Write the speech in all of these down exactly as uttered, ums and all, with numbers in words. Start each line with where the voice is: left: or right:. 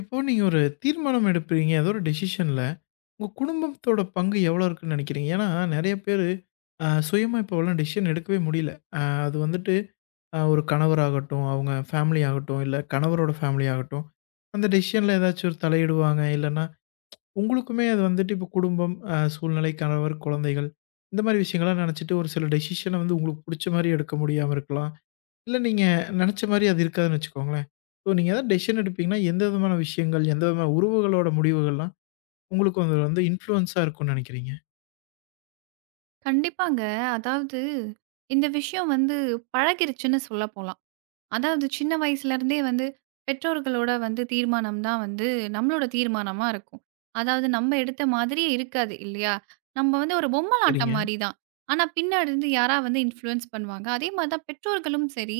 left: இப்போ நீங்க ஒரு தீர்மானம் எடுப்பீங்க. ஏதோ ஒரு டெசிஷன்ல. உங்க குடும்பத்தோட பங்கு எவ்வளோ இருக்குன்னு நெனைக்கிறீங்க? ஏன்னா நெறைய பேரு அ சுயமா இப்போலாம் டெசிஷன் எடுக்கவே முடியல. அ அது வந்துட்டு அ ஒரு கணவராகட்டும், அவங்க ஃபேமிலி ஆகட்டும், இல்ல கணவரோட ஃபேமிலி ஆகட்டும், அந்த டெசிஷன்ல ஏதாச்சும் ஒரு தலையிடுவாங்க. இல்லன்னா உங்களுக்குமே அது வந்துட்டு இப்போ குடும்பம், அ சூழ்நிலை, கணவர், குழந்தைகள் இந்த மாரி விஷயங்கள்லாம் நெனச்சுட்டு ஒரு சில டெசிஷன வந்து உங்களுக்கு புடிச்ச மாரி எடுக்க முடியாம இருக்கலாம். இல்ல நீங்க நெனச்ச மாரி அது இருக்காதுன்னு வச்சுக்கோங்களேன். ஸோ நீங்க ஏதாவது டெசிஷன் எடுப்பீங்கன்னா, எந்த விதமான விஷயங்கள், எந்த விதமான உறவுகளோட முடிவுகள்லாம் உங்களுக்கு அது வந்து இன்ஃப்ளூயன்ஸா இருக்கும்னு நெனைக்கிறீங்க?
right: கண்டிப்பாங்க. அதாவது இந்த விஷயம் வந்து பழகிருச்சுன்னு சொல்ல போலாம். அதாவது சின்ன வயசுலருந்தே வந்து பெற்றோர்களோட வந்து தீர்மானம் தான் வந்து நம்மளோட தீர்மானமா இருக்கும். அதாவது நம்ம எடுத்த மாதிரி இருக்காது இல்லையா? நம்ம வந்து ஒரு பொம்மலாட்டம்
left: சரிங்க.
right: மாரி தான். ஆனா பின்னாடி இருந்து யாரா வந்து இன்ஃப்ளூயன்ஸ் பண்ணுவாங்க. அதே மாரி தான் பெற்றோர்களும் சரி,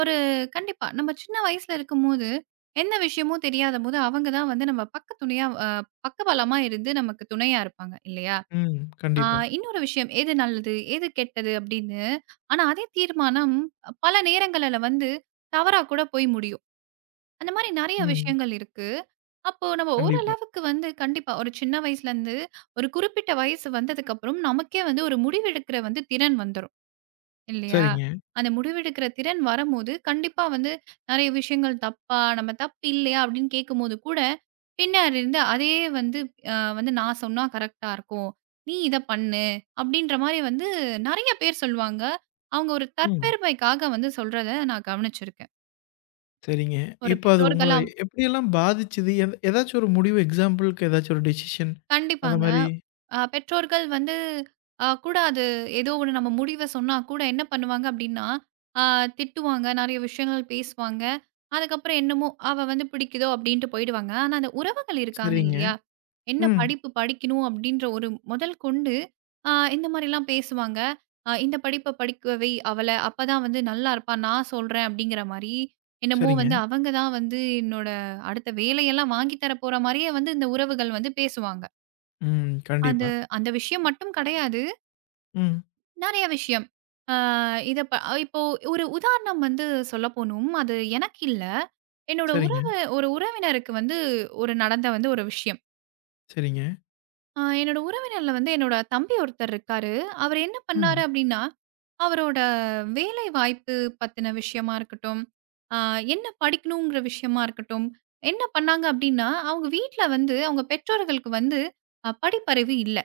right: ஒரு கண்டிப்பா நம்ம சின்ன வயசுல இருக்கும்போது எந்த விஷயமும் தெரியாதபோது அவங்க தான் வந்து நம்ம பக்க துணையா அ பக்கபலமா இருந்து நமக்கு துணையா இருப்பாங்க இல்லையா?
left: ம்.
right: ஆ
left: கண்டிப்பா.
right: இன்னொரு விஷயம். எது நல்லது? எது கெட்டது? அப்படின்னு. ஆனா, அதே தீர்மானம் பல நேரங்கள்ல வந்து தவறா கூட போய் முடியும். அந்த மாரி நெறைய
left: ம்.
right: விஷயங்கள் இருக்கு. அப்போ நம்ம
left: கண்டிப்பா.
right: ஓரளவுக்கு வந்து கண்டிப்பா ஒரு சின்ன வயசுலேருந்து ஒரு குறிப்பிட்ட வயசு வந்ததுக்கப்புறம் நமக்கே வந்து ஒரு முடிவெடுக்கிற வந்து திறன் வந்துரும். இல்லையா?
left: சரிங்க.
right: அந்த முடிவெடுக்கிற திறன் வரம்போது, கண்டிப்பா வந்து நெறைய விஷயங்கள் தப்பா, நம்ம தப்பு இல்லையா அப்படின்னு கேட்கும்போது கூட, பின்னாடி இருந்து அதே வந்து அ வந்து நான் சொன்னா கரெக்ட்டா இருக்கும். நீ இத பண்ணு அப்படின்ற மாரி வந்து நெறைய பேர் சொல்லுவாங்க. அவங்க ஒரு
left: ம்.
right: தற்பெருமைக்காக வந்து சொல்றத நான் கவனிச்சிருக்கேன்.
left: சரிங்க.
right: ஒரு
left: இப்ப அது உங்கள
right: பெற்றோர்களா
left: எப்படியெல்லாம் பாதிச்சது? எத ஏதாச்சும் ஒரு முடிவு எக்ஸாம்பிள்க்கு ஏதாச்சும் ஒரு டெசிஷன் அந்த
right: கண்டிப்பாங்க.
left: மாரி?
right: அ பெற்றோர்கள் வந்து அ கூட அது ஏதோ ஒண்ணு நம்ம முடிவ சொன்னா கூட என்ன பண்ணுவாங்க அப்டின்னா, அ திட்டுவாங்க, நெறைய விஷயங்கள் பேசுவாங்க. அதுக்கப்புறம் என்னமோ அவ வந்து பிடிக்குதோ அப்டின்ட்டு போயிடுவாங்க. ஆனா, அந்த உறவுகள் இருக்காங்க
left: சரிங்க.
right: இல்லையா? என்ன
left: ம்.
right: படிப்பு படிக்கணும் அப்டின்ற ஒரு முதல் கொண்டு, அ இந்த மாரிலாம் பேசுவாங்க. அ இந்த படிப்ப படிக்க வை அவள, அப்பதான் வந்து நல்லா இருப்பா. நான் சொல்றேன் அப்டிங்கிற மாரி, என்னமோ
left: சரிங்க.
right: வந்து அவங்க தான் வந்து என்னோட அடுத்த வேலையெல்லாம் வாங்கி தர போற மாரியே வந்து இந்த உறவுகள் வந்து பேசுவாங்க.
left: ம். கண்டிப்பா.
right: அது அந்த விஷயம் மட்டும் கிடையாது.
left: ம்.
right: நெறைய விஷயம். ஆ இத ப இப்போ ஒரு உதாரணம் வந்து சொல்லப்போணும். அது எனக்கு இல்ல. என்னோட
left: சரிங்க,
right: உறவு ஒரு உறவினருக்கு வந்து ஒரு நடந்த வந்து ஒரு விஷயம்.
left: சரிங்க.
right: ஆ என்னோட உறவினர்ல வந்து என்னோட தம்பி ஒருத்தர் இருக்காரு. அவரு என்ன பண்ணாரு
left: ம்.
right: அப்டின்னா, அவரோட வேலை வாய்ப்பு பத்தின விஷயமா இருக்கட்டும், ஆ என்ன படிக்கணுங்கிற விஷயமா இருக்கட்டும், என்ன பண்ணாங்க அப்டின்னா, அவங்க வீட்ல வந்து அவங்க பெற்றோர்களுக்கு வந்து அ படிப்பறிவு இல்ல.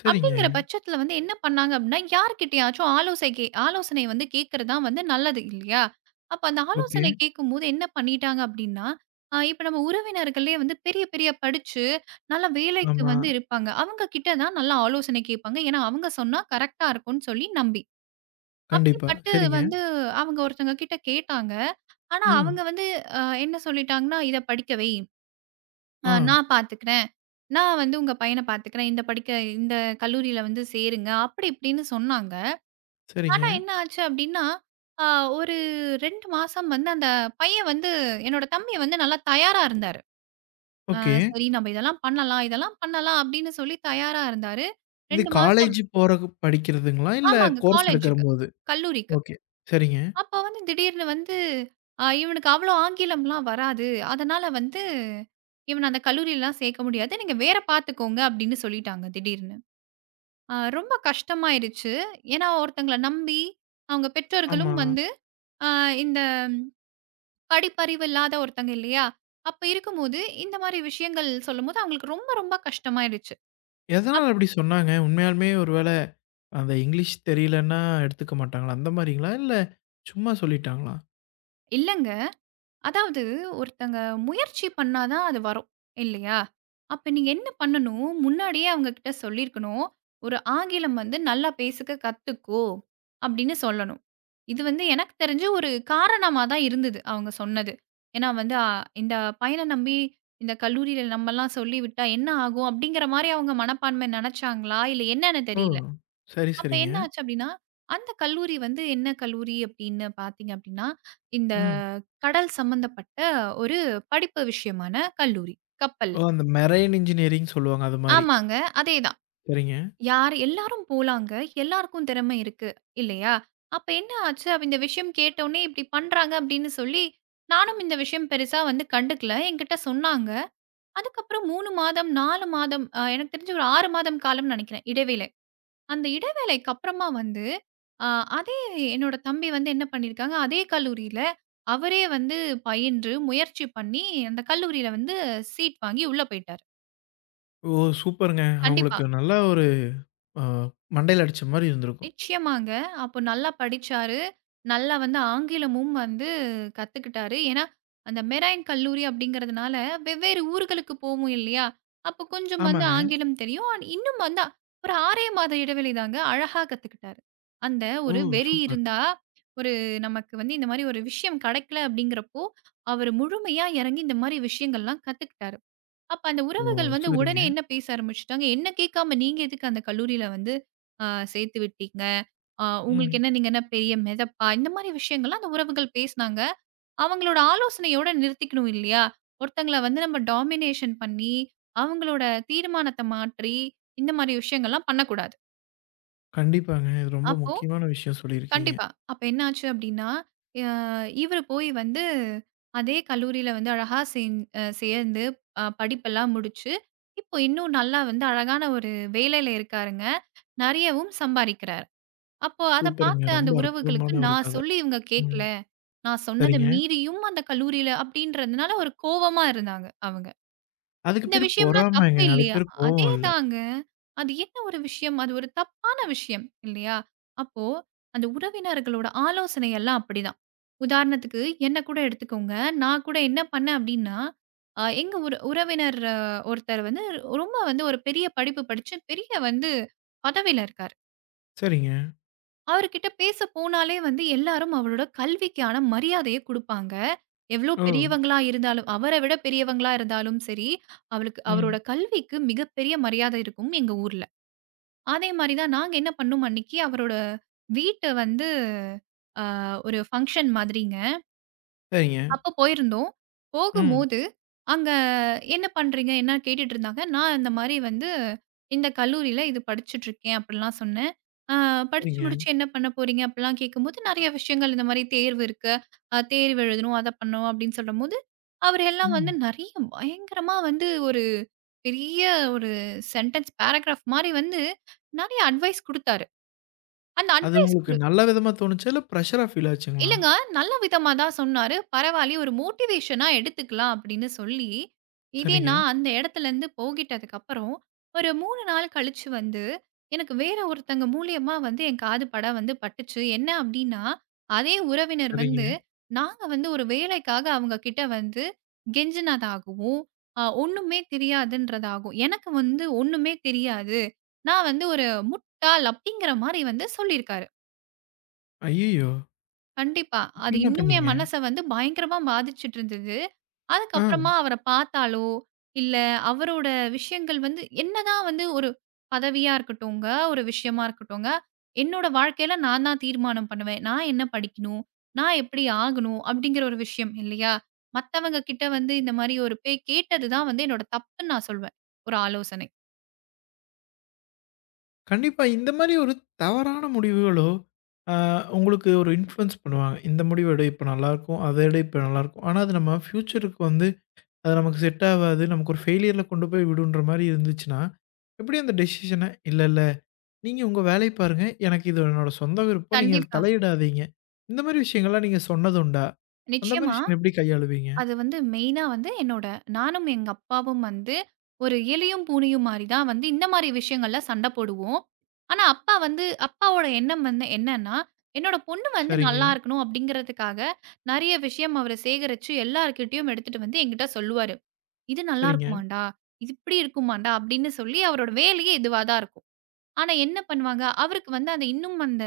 left: சரிங்க.
right: அப்படிங்கிற பட்சத்துல வந்து என்ன பண்ணாங்க அப்படின்னா, யார்கிட்டயாச்சும் ஆலோசை கே ஆலோசனை வந்து கேட்கிறது தான் வந்து நல்லது இல்லையா? அப்ப அந்த
left: ஓகே.
right: ஆலோசனை கேட்கும்போது என்ன பண்ணிட்டாங்க அப்படின்னா, அ இப்ப நம்ம உறவினர்களே வந்து பெரிய, பெரிய படிச்சு நல்ல வேலைக்கு
left: ஆமா.
right: வந்து இருப்பாங்க. அவங்க கிட்ட தான் நல்லா ஆலோசனை கேட்பாங்க. ஏன்னா, அவங்க சொன்னா கரெக்ட்டா இருக்கும்ன்னு சொல்லி நம்பி.
left: கண்டிப்பா.
right: அப்படிப்பட்டு
left: சரிங்க.
right: வந்து அவங்க ஒருத்தவங்க கிட்ட கேட்டாங்க. ஆனா
left: ம்.
right: அவங்க வந்து அ என்ன சொல்லிட்டாங்கன்னா, "இத படிக்க வை." அ
left: ஆ.
right: நான் பார்த்துக்கிறேன். நான் வந்து உங்க பையன பார்த்துக்கிறேன். இந்த படிக்க இந்த கல்லூரியில வந்து சேருங்க. அப்படி இப்படின்னு சொன்னாங்க.
left: சரிங்க.
right: ஆனா என்ன ஆச்சு அப்படின்னா, அ ஒரு ரெண்டு மாசம் வந்து அந்த பையன் வந்து என்னோட தம்பி வந்து நல்லா தயாரா இருந்தாரு. அ
left: ஓகே.
right: சரி நம்ம இதெல்லாம் பண்ணலாம், இதெல்லாம் பண்ணலாம் அப்படின்னு சொல்லி தயாரா இருந்தாரு.
left: இது
right: ரெண்டு மாசம்
left: காலேஜ் போறக்கு படிக்கிறதுங்களா? இல்ல
right: ஆமாங்க.
left: கோர்ஸ்
right: காலேஜுக்கு,
left: எடுக்கிறபோது?
right: கல்லூரிக்கு.
left: ஓகே. சரிங்க.
right: அப்ப வந்து திடீர்னு வந்து அ இவனுக்கு அவ்வளோ ஆங்கிலம்லாம் வராது. அதனால வந்து இவன அந்த கல்லூரிலலாம் சேர்க்க முடியாது. நீங்க வேற பார்த்துக்கோங்க அப்படின்னு சொல்லிட்டாங்க திடீர்னு. அ ரொம்ப கஷ்டமாயிருச்சு. ஏன்னா ஒருத்தங்கள நம்பி அவங்க
left: ஆமா.
right: பெற்றோர்களும் வந்து அ இந்த படிப்பறிவு இல்லாத ஒருத்தங்க இல்லையா? அப்ப இருக்கும்போது இந்த மாரி விஷயங்கள் சொல்லும்போது அவங்களுக்கு ரொம்ப ரொம்ப கஷ்டமாயிடுச்சு.
left: எதனால
right: அப்
left: அப்படி சொன்னாங்க? உண்மையாலுமே ஒரு வேள அந்த இங்கிலீஷ் தெரியலன்னா எடுத்துக்க மாட்டாங்களா? அந்த மாரிங்களா? இல்ல சும்மா சொல்லிட்டாங்களா?
right: இல்லங்க. அதாவது ஒருத்தங்க முயற்சி பண்ணா தான் அது வரும் இல்லையா? அப்ப நீங்க என்ன பண்ணணும்? முன்னாடியே அவங்க கிட்ட சொல்லியிருக்கணும். "ஒரு ஆங்கிலம் வந்து நல்லா பேசுக்க கத்துக்கோ" அப்படின்னு சொல்லணும். இது வந்து எனக்கு தெரிஞ்சு ஒரு காரணமா தான் இருந்தது அவங்க சொன்னது. ஏன்னா வந்து அ இந்த பையன நம்பி இந்த கல்லூரியில நம்மலாம் சொல்லிவிட்டா என்ன ஆகும்? அப்படிங்கிற மாரி அவங்க மனப்பான்மை நெனச்சாங்களா? இல்ல என்னன்னு
left: ஓ!
right: தெரியல.
left: சரி,
right: அப்ப
left: சரிங்க.
right: என்ன ஆச்சு அப்டின்னா, அந்த கல்லூரி வந்து என்ன கல்லூரி அப்படின்னு பார்த்தீங்க அப்டின்னா, இந்த
left: ம்.
right: கடல் சம்மந்தப்பட்ட ஒரு படிப்பு விஷயமான கல்லூரி. கப்பல்.
left: ஓ! அந்த மெரைன் இன்ஜினியரிங் சொல்லுவாங்க. அது மாரி.
right: ஆமாங்க. அதேதான்.
left: சரிங்க.
right: யார் எல்லாரும் போலாங்க. எல்லாருக்கும் திறமை இருக்கு. இல்லையா? அப்ப என்ன ஆச்சு? அப்ப இந்த விஷயம் கேட்டோனே இப்டி பண்றாங்க அப்படின்னு சொல்லி, நானும் இந்த விஷயம் பெருசா வந்து கண்டுக்கல. என்கிட்ட சொன்னாங்க. அதுக்கப்புறம் மூணு மாதம், நாலு மாதம் அ எனக்கு தெரிஞ்சு ஒரு ஆறு மாதம் காலம்னு நெனைக்கிறேன். இடைவேளை. அந்த இடைவேளைக்கு அப்புறமா வந்து, அ அதே என்னோட தம்பி வந்து என்ன பண்ணியிருக்காங்க, அதே கல்லூரியில அவரே வந்து பயின்று, முயற்சி பண்ணி அந்த கல்லூரியில வந்து சீட் வாங்கி உள்ள போயிட்டாரு.
left: ஓ! சூப்பருங்க.
right: கண்டிப்பா.
left: அவங்களுக்கு நல்லா ஒரு அ மண்டையில அடிச்ச மாரி இருந்திருக்கும்.
right: நிச்சயமாங்க. அப்போ நல்லா படிச்சாரு. நல்லா வந்து ஆங்கிலமும் வந்து கத்துக்கிட்டாரு. ஏன்னா, அந்த மெரைன் கல்லூரி அப்படிங்கிறதுனால வெவ்வேறு ஊர்களுக்கு போவோம் இல்லையா? அப்போ கொஞ்சம் வந்து
left: ஆமாங்க.
right: ஆங்கிலம் தெரியும். ஆனா இன்னும் வந்து ஒரு ஆறு மாத இடைவெளி தாங்க அழகா கத்துக்கிட்டாரு. அந்த
left: ஓ!
right: ஒரு வெறி
left: சூப்பர்.
right: இருந்தா, ஒரு நமக்கு வந்து இந்த மாரி ஒரு விஷயம் கிடைக்கல அப்படிங்கிறப்போ, அவரு முழுமையா இறங்கி இந்த மாரி விஷயங்கள்லாம் கத்துக்கிட்டாரு. அப்ப அந்த
left: ஓ!
right: உறவுகள் வந்து
left: சரிங்க.
right: உடனே என்ன பேச ஆரம்பிச்சுட்டாங்க? என்ன கேட்காம நீங்க எதுக்கு அந்த கல்லூரியில வந்து அ சேர்த்து விட்டீங்க? அ உங்களுக்கு
left: ம்.
right: என்ன நீங்க என்ன பெரிய மெதப்பா? இந்த மாரி விஷயங்கள்லாம் அந்த உறவுகள் பேசினாங்க. அவங்களோட ஆலோசனையோட நிறுத்திக்கணும் இல்லையா? ஒருத்தங்கள வந்து நம்ம டாமினேஷன் பண்ணி, அவங்களோட தீர்மானத்த மாற்றி, இந்த மாரி விஷயங்கள்லாம் பண்ணக்கூடாது.
left: கண்டிப்பாங்க. இது ரொம்ப
right: அப்போ
left: முக்கியமான விஷயம் சொல்லியிருக்கீங்க.
right: கண்டிப்பா. அப்ப என்ன ஆச்சு அப்டின்னா, அ இவரு போய் வந்து அதே கல்லூரியில வந்து அழகா சேந் அ சேர்ந்து அ படிப்பெல்லாம் முடிச்சு, இப்போ இன்னும் நல்லா வந்து அழகான ஒரு வேலையில இருக்காருங்க. நெறையவும் சம்பாரிக்கிறார். அப்போ அத
left: சூப்பருங்க.
right: பார்த்த
left: ரொம்ப
right: அந்த உறவுகளுக்கு
left: அற்புதமான ஒரு
right: நான்
left: கத.
right: சொல்லி இவங்க
left: ம்.
right: கேட்கல. நான் சொன்னத
left: சரிங்க.
right: மீறியும் அந்த கல்லூரியில அப்டின்றதுனால ஒரு கோவமா இருந்தாங்க அவங்க.
left: அதுக்கு
right: இந்த
left: பேரு
right: விஷயம்லாம் தப்பு
left: பொறாமைங்க. அதுக்கு
right: இல்லையா?
left: பேரு கோவம் இல்ல.
right: அதேதாங்க. அது என்ன ஒரு விஷயம்? அது ஒரு தப்பான விஷயம் இல்லையா? அப்போ அந்த உறவினர்களோட ஆலோசனை எல்லாம் அப்படிதான். உதாரணத்துக்கு என்ன கூட எடுத்துக்கோங்க. நான் கூட என்ன பண்ணேன் அப்படின்னா, அ எங்க உற உறவினர் ஆஹ், ஒருத்தர் வந்து ரொம்ப வந்து ஒரு பெரிய படிப்பு படிச்சு பெரிய வந்து பதவியில இருக்காரு.
left: சரிங்க.
right: அவர்கிட்ட பேச போனாலே வந்து எல்லாரும் அவரோட கல்விக்கான மரியாதைய குடுப்பாங்க. எவ்ளோ
left: ஓ!
right: பெரியவங்களா இருந்தாலும் அவர விட பெரியவங்களா இருந்தாலும் சரி, அவளுக்கு
left: ம்.
right: அவரோட கல்விக்கு மிகப்பெரிய மரியாதை இருக்கும் எங்க ஊர்ல. அதே மாரி தான் நாங்க என்ன பண்ணோம் அன்னைக்கு அவரோட வீட்ட வந்து அ ஒரு ஃபங்ஷன் மாதிரிங்க.
left: சரிங்க.
right: அப்ப போயிருந்தோம்.
left: ம்.
right: போகும்போது, அங்க "என்ன பண்றீங்க?" என்ன கேட்டுட்டு இருந்தாங்க. நான் இந்த மாரி வந்து, "இந்த கல்லூரியில இது படிச்சுட்டுருக்கேன்." அப்படிலாம் சொன்னேன். "அ படிச்சு
left: சரிங்க.
right: முடிச்சு என்ன பண்ண போறீங்க?" அப்படிலாம் கேட்கும்போது, நெறைய விஷயங்கள் இந்த மாரி தேர்வு இருக்கு. அ தேர்வு எழுதணும், அத பண்ணணும் அப்படின்னு சொல்லும்போது, அவர் எல்லாம் வந்து
left: ம்.
right: நெறைய பயங்கரமா வந்து ஒரு பெரிய ஒரு சென்டென்ஸ் பேராகிராஃப் மாரி வந்து, நெறைய அட்வைஸ் குடுத்தாரு. அந்த
left: அது
right: அட்வைஸ்
left: உங்களுக்கு
right: குடு
left: நல்ல விதமா தோணுச்சா? இல்ல பிரஷரா ஃபீல் ஆச்சுங்களா?
right: இல்லங்க. நல்ல விதமா தான் சொன்னாரு. பரவாயில்லையே ஒரு மோட்டிவேஷனா எடுத்துக்கலாம் அப்படின்னு சொல்லி, இதே
left: சரிங்க,
right: நான் அந்த இடத்துலருந்து போகிட்டதுக்கப்புறம், ஒரு மூணு நாள் கழிச்சு வந்து, எனக்கு வேற ஒருத்தங்க மூலியமா வந்து என் காது பட வந்து பட்டுச்சு. என்ன அப்படின்னா, அதே உறவினர் வந்து,
left: சரிங்க.
right: நாங்க வந்து ஒரு வேலைக்காக அவங்க கிட்ட வந்து கெஞ்சினதாகவும், அ ஒண்ணுமே தெரியாதுன்றதாகும். எனக்கு வந்து ஒண்ணுமே தெரியாது. நான் வந்து ஒரு முட்டாள் அப்படிங்கிற மாரி வந்து சொல்லியிருக்காரு.
left: ஐய்யயோ!
right: கண்டிப்பா. அது
left: அப்புறம் என்ன
right: இன்னும்
left: பண்ணீங்க?
right: என் மனச வந்து பயங்கரமா பாதிச்சுட்டு இருந்தது. அதுக்கப்புறமா
left: ஆ.
right: அவர பார்த்தாலோ, இல்ல அவரோட விஷயங்கள் வந்து என்னதான் வந்து ஒரு பதவியா இருக்கட்டுங்க, ஒரு விஷயமா இருக்கட்டுங்க, என்னோட வாழ்க்கையில நான் தான் தீர்மானம் பண்ணுவேன். நான் என்ன படிக்கணும்? நான் எப்படி ஆகணும்? அப்படிங்கிற ஒரு விஷயம் இல்லையா? மத்தவங்க கிட்ட வந்து இந்த மாரி ஒரு பேய் கேட்டது தான் வந்து என்னோட தப்புன்னு நான் சொல்வேன். ஒரு ஆலோசனை.
left: கண்டிப்பா இந்த மாரி ஒரு தவறான முடிவுகளோ, ஆ உங்களுக்கு ஒரு இன்ஃப்ளூயன்ஸ் பண்ணுவாங்க. இந்த முடிவு எடு இப்ப நல்லாருக்கும். அத எடு இப்ப நல்லாருக்கும். ஆனா அது நம்ம ஃப்யூச்சருக்கு வந்து அது நமக்கு செட் ஆவாது. நமக்கு ஒரு ஃபெயிலியர்ல கொண்டு போய் விடுன்ற மாரி இருந்துச்சுன்னா, எப்படி அந்த டெசிஷன இல்ல, இல்ல நீங்க உங்க வேலைய பாருங்க. எனக்கு இது என்னோட சொந்த விருப்பம். நீங்க அதில
right: கண்டிப்பா.
left: தலையிடாதீங்க. இந்த மாரி விஷயங்கள்லாம் நீங்க சொன்னதுண்டா? அந்த மாரி
right: நிச்சயமா.
left: விஷயங்கள எப்படி கையாளுவீங்க?
right: அது வந்து மெயினா வந்து என்னோட நானும் எங்க அப்பாவும் வந்து ஒரு எலியும் பூனையும் மாரி தான் வந்து இந்த மாரி விஷயங்கள்ல சண்டை போடுவோம். ஆனா அப்பா வந்து அப்பாவோட எண்ணம் வந்து என்னன்னா, என்னோட பொண்ணு வந்து
left: சரிங்க,
right: நல்லா இருக்கணும் அப்படிங்கிறதுக்காக நெறைய விஷயம் அவரு சேகரிச்சு எல்லார்கிட்டயும் எடுத்துட்டு வந்து என்கிட்ட சொல்லுவாரு. இது நல்லா
left: சரிங்க.
right: இருக்குமான்டா, இது இப்படி இருக்குமான்டா அப்படின்னு சொல்லி அவரோட வேலையே இதுவா தான் இருக்கும். ஆனா என்ன பண்ணுவாங்க, அவருக்கு வந்து அந்த இன்னும் அந்த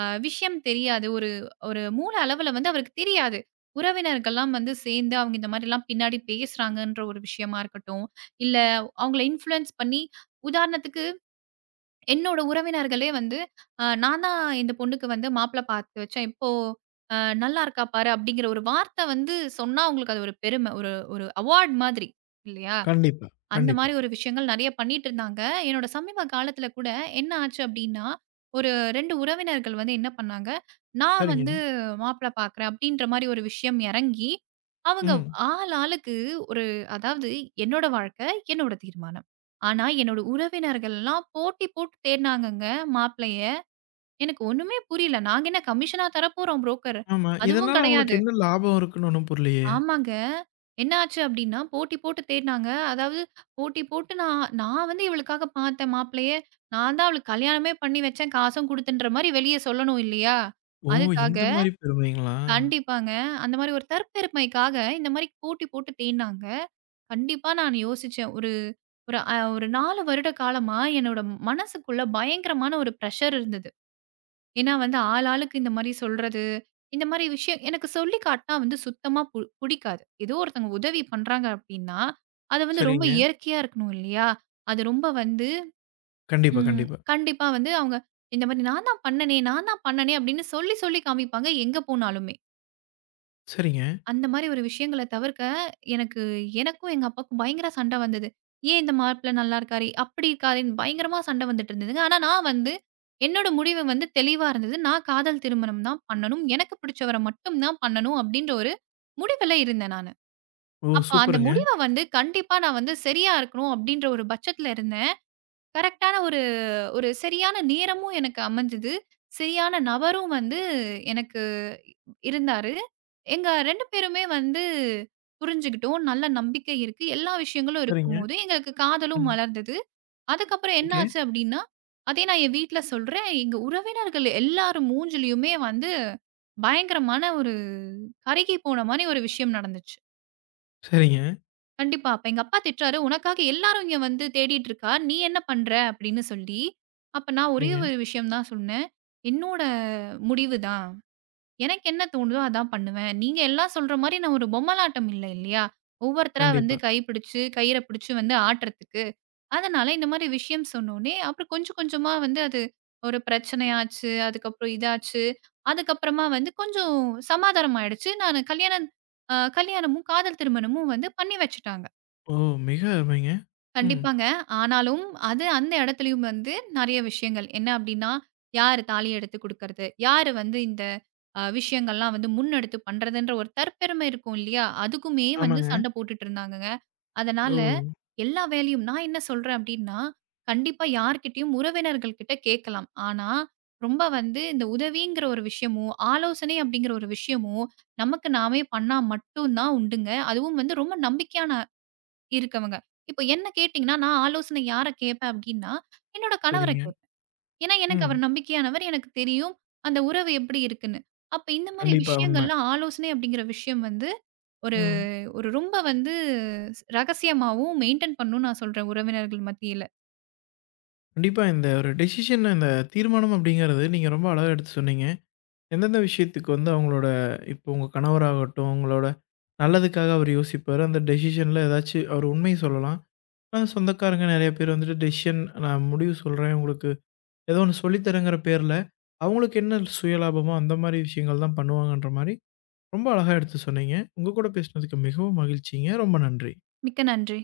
right: அ விஷயம் தெரியாது. ஒரு ஒரு மூல அளவுல வந்து அவருக்கு தெரியாது. உறவினர்கள்லாம் வந்து சேர்ந்து அவங்க இந்த மாரிலாம் பின்னாடி பேசுறாங்கன்ற ஒரு விஷயமா இருக்கட்டும், இல்ல அவங்கள இன்ஃப்ளூயன்ஸ் பண்ணி உதாரணத்துக்கு என்னோட உறவினர்களே வந்து, அ நான் தான் இந்த பொண்ணுக்கு வந்து மாப்பிள பார்த்து வச்சேன். இப்போ அ நல்லா இருக்கா பாரு! அப்படிங்கிற ஒரு வார்த்தை வந்து சொன்னா அவங்களுக்கு அது ஒரு பெருமை. ஒரு ஒரு அவார்ட் மாதிரி இல்லையா?
left: கண்டிப்பா,
right: அந்த
left: கண்டிப்பா.
right: மாரி ஒரு விஷயங்கள் நெறைய பண்ணிட்டு இருந்தாங்க. என்னோட சமீப காலத்தில கூட என்ன ஆச்சு அப்டின்னா, ஒரு ரெண்டு உறவினர்கள் வந்து என்ன பண்ணாங்க, நான்
left: சரிங்க.
right: வந்து மாப்பிள பார்க்குறேன் அப்டின்ற மாரி ஒரு விஷயம் எறங்கி, அவங்க
left: ம்.
right: ஆள் ஆளுக்கு ஒரு அதாவது என்னோட வாழ்க்கை, என்னோட தீர்மானம். ஆனா என்னோட உறவினர்கள்லாம் போட்டி போட்டு தேடுனாங்கங்க மாப்பிளைய. எனக்கு ஒண்ணுமே புரியல. நாங்க என்ன கமிஷனா தரப்போறோம் புரோக்கர்?
left: ஆமா.
right: அதுவும்
left: இதனால உங்களுக்கு
right: கெடையாது.
left: என்ன லாபம் இருக்குன்னு ஒண்ணும் புரியலையே?
right: ஆமாங்க. என்ன ஆச்சு அப்டின்னா, போட்டி போட்டு தேடுனாங்க. அதாவது போட்டி போட்டு நான் நான் வந்து இவளுக்காக பாத்தேன் மாப்பிள்ளைய. நான் தான் அவளுக்கு கல்யாணமே பண்ணி வச்சேன், காசும் குடுத்தேன்ற மாரி வெளிய சொல்லணும் இல்லையா?
left: ஓ!
right: அதுக்காக
left: இந்த மாரி பெருமைங்களா?
right: கண்டிப்பாங்க. அந்த மாரி ஒரு தற்பெருமைக்காக இந்த மாரி போட்டி போட்டு தேடுனாங்க. கண்டிப்பா நான் யோசிச்சேன். ஒரு ஒரு அ ஒரு நாலு வருட காலமா என்னோட மனசுக்குள்ள பயங்கரமான ஒரு பிரஷர் இருந்தது. ஏன்னா வந்து ஆள் ஆளுக்கு இந்த மாரி சொல்றது, இந்த மாரி விஷயம் எனக்கு சொல்லி காட்னா வந்து சுத்தமா பு புடிக்காது. ஏதோ ஒருத்தங்க உதவி பண்றாங்க அப்டின்னா, அது வந்து ரொம்ப
left: சரிங்க.
right: இயற்கையா இருக்கணும் இல்லையா? அது ரொம்ப வந்து
left: கண்டிப்பா,
right: ம்
left: கண்டிப்பா.
right: கண்டிப்பா வந்து அவங்க இந்த மாரி நான் தான் பண்ணனே, நான் தான் பண்ணனே அப்டின்னு சொல்லி சொல்லி காமிப்பாங்க எங்க போனாலுமே.
left: சரிங்க.
right: அந்த மாரி ஒரு விஷயங்கள தவிர்க்க, எனக்கு எனக்கும் எங்க அப்பாவுக்கும் பயங்கர சண்டை வந்தது. "ஏன் இந்த மாப்பிள்ளை நல்லா இருக்காரே, அப்படி இருக்காரேன்னு" பயங்கரமா சண்டை வந்துட்டு இருந்ததுங்க. ஆனா நான் வந்து என்னோட முடிவு வந்து தெளிவா இருந்தது. நான் காதல் திருமணம் தான் பண்ணணும். எனக்கு பிடிச்சவர மட்டும் தான் பண்ணணும் அப்படின்ற ஒரு முடிவுல இருந்தேன் நானு.
left: ஓ!
right: அப்ப அந்த
left: சூப்பருங்க.
right: முடிவ வந்து கண்டிப்பா நான் வந்து சரியா இருக்கணும் அப்படின்ற ஒரு பட்சத்துல இருந்தேன். கரெக்ட்டான ஒரு ஒரு சரியான நேரமும் எனக்கு அமைஞ்சது. சரியான நபரும் வந்து எனக்கு இருந்தாரு. எங்க ரெண்டு பேருமே வந்து புரிஞ்சுகிட்டோம். நல்ல நம்பிக்கை இருக்கு. எல்லா விஷயங்களும்
left: சரிங்க.
right: இருக்கும்போது, எங்களுக்கு காதலும்
left: ம்.
right: மலர்ந்தது. அதுக்கப்புறம் என்ன
left: ஓகே.
right: ஆச்சு அப்டின்னா, அதே நான் என் வீட்ல சொல்றேன். எங்க உறவினர்கள் எல்லார் மூஞ்சிலயுமே வந்து பயங்கரமான ஒரு கருகி போன மாரி ஒரு விஷயம் நடந்துச்சு.
left: சரிங்க,
right: கண்டிப்பா. அப்ப எங்க அப்பா திட்டுறாரு, "உனக்காக எல்லாரும் இங்க வந்து தேடிட்டு இருக்கா. நீ என்ன பண்ற?" அப்படின்னு சொல்லி. அப்ப நான் ஒரே
left: சரிங்க.
right: ஒரு விஷயம் தான் சொன்னேன். "என்னோட முடிவு தான். எனக்கு என்ன தோணுதோ அதான் பண்ணுவேன். நீங்க எல்லாம் சொல்ற மாரி நான் ஒரு பொம்மலாட்டம் இல்ல இல்லையா? ஒவ்வொருத்தரா வந்து
left: கண்டிப்பா.
right: கை பிடிச்சு, கயிற பிடிச்சு வந்து ஆட்டுறதுக்கு. அதனால இந்த மாரி விஷயம் சொன்னோனே, அப்புறம் கொஞ்சம் கொஞ்சமா வந்து அது ஒரு பிரச்சனையாச்சு. அதுக்கப்புறம் இதாச்சு. அதுக்கப்புறமா வந்து கொஞ்சம் சமாதானம் ஆயிடுச்சு. நானு கல்யாணம் அ கல்யாணமும், காதல் திருமணமும் வந்து பண்ணி வச்சுட்டாங்க."
left: ஓ! மிக அருமைங்க. ம்.
right: கண்டிப்பாங்க. ஆனாலும் அது அந்த இடத்துலயும் வந்து நெறைய விஷயங்கள். என்ன அப்டின்னா, யாரு தாலி எடுத்து குடுக்கறது? யாரு வந்து இந்த அ விஷயங்கள்லாம் வந்து முன்னெடுத்து பண்றதுன்ற ஒரு தற்பெருமை இருக்கும் இல்லையா? அதுக்குமே வந்து
left: ஆமாங்க.
right: சண்டை போட்டுட்டு இருந்தாங்கங்க.
left: ஓ!
right: அதனால எல்லா வேலையும் நான் என்ன சொல்றேன் அப்டின்னா, கண்டிப்பா யார்கிட்டயும் உறவினர்கள் கிட்ட கேட்கலாம். ஆனா, ரொம்ப வந்து இந்த உதவிங்கிற ஒரு விஷயமோ, ஆலோசனை அப்டிங்கிற ஒரு விஷயமோ, நமக்கு நாமே பண்ணா மட்டும் தான் உண்டுங்க. அதுவும் வந்து ரொம்ப நம்பிக்கையான இருக்கவங்க. இப்போ என்ன கேட்டீங்கன்னா, நான் ஆலோசனை யார கேட்பேன் அப்டின்னா, என்னோட கணவர
left: சரிங்க.
right: கேட்பேன். ஏன்னா, எனக்கு அவர்
left: ம்.
right: நம்பிக்கையானவர். எனக்கு தெரியும் அந்த உறவு எப்டி இருக்குன்னு. அப்ப இந்த மாரி
left: கண்டிப்பா உண்மை.
right: விஷயங்கள்லாம் ஆலோசனை அப்டிங்கிற விஷயம் வந்து ஒரு
left: ம்.
right: ஒரு ரொம்ப வந்து ரகசியமாவும் மெயின்டெயின் பண்ணணும்னு நான் சொல்றேன் உறவினர்கள் மத்தியில.
left: கண்டிப்பா இந்த ஒரு டெசிஷன் இந்த தீர்மானம் அப்படிங்கிறது நீங்க ரொம்ப அழகா எடுத்து சொன்னீங்க. எந்தெந்த விஷயத்துக்கு வந்து அவங்களோட இப்போ உங்க கணவராகட்டும், உங்களோட நல்லதுக்காக அவர் யோசிப்பாரு. அந்த டெசிஷன்ல ஏதாச்சு அவர் உண்மைய சொல்லலாம். ஆனா சொந்தக்காரங்க நெறைய பேர் வந்துட்டு டெசிஷன் நான் முடிவு சொல்றேன். உங்களுக்கு ஏதோ ஒண்ணு சொல்லி தரேங்கிற பேர்ல, அவங்களுக்கு என்ன சுயலாபமோ அந்த மாரி விஷயங்கள் தான் பண்ணுவாங்கன்ற மாரி ரொம்ப அழகா எடுத்து சொன்னீங்க. உங்க கூட பேசினதுக்கு மிகவும் மகிழ்ச்சிங்க. ரொம்ப நன்றி.
right: மிக்க நன்றி.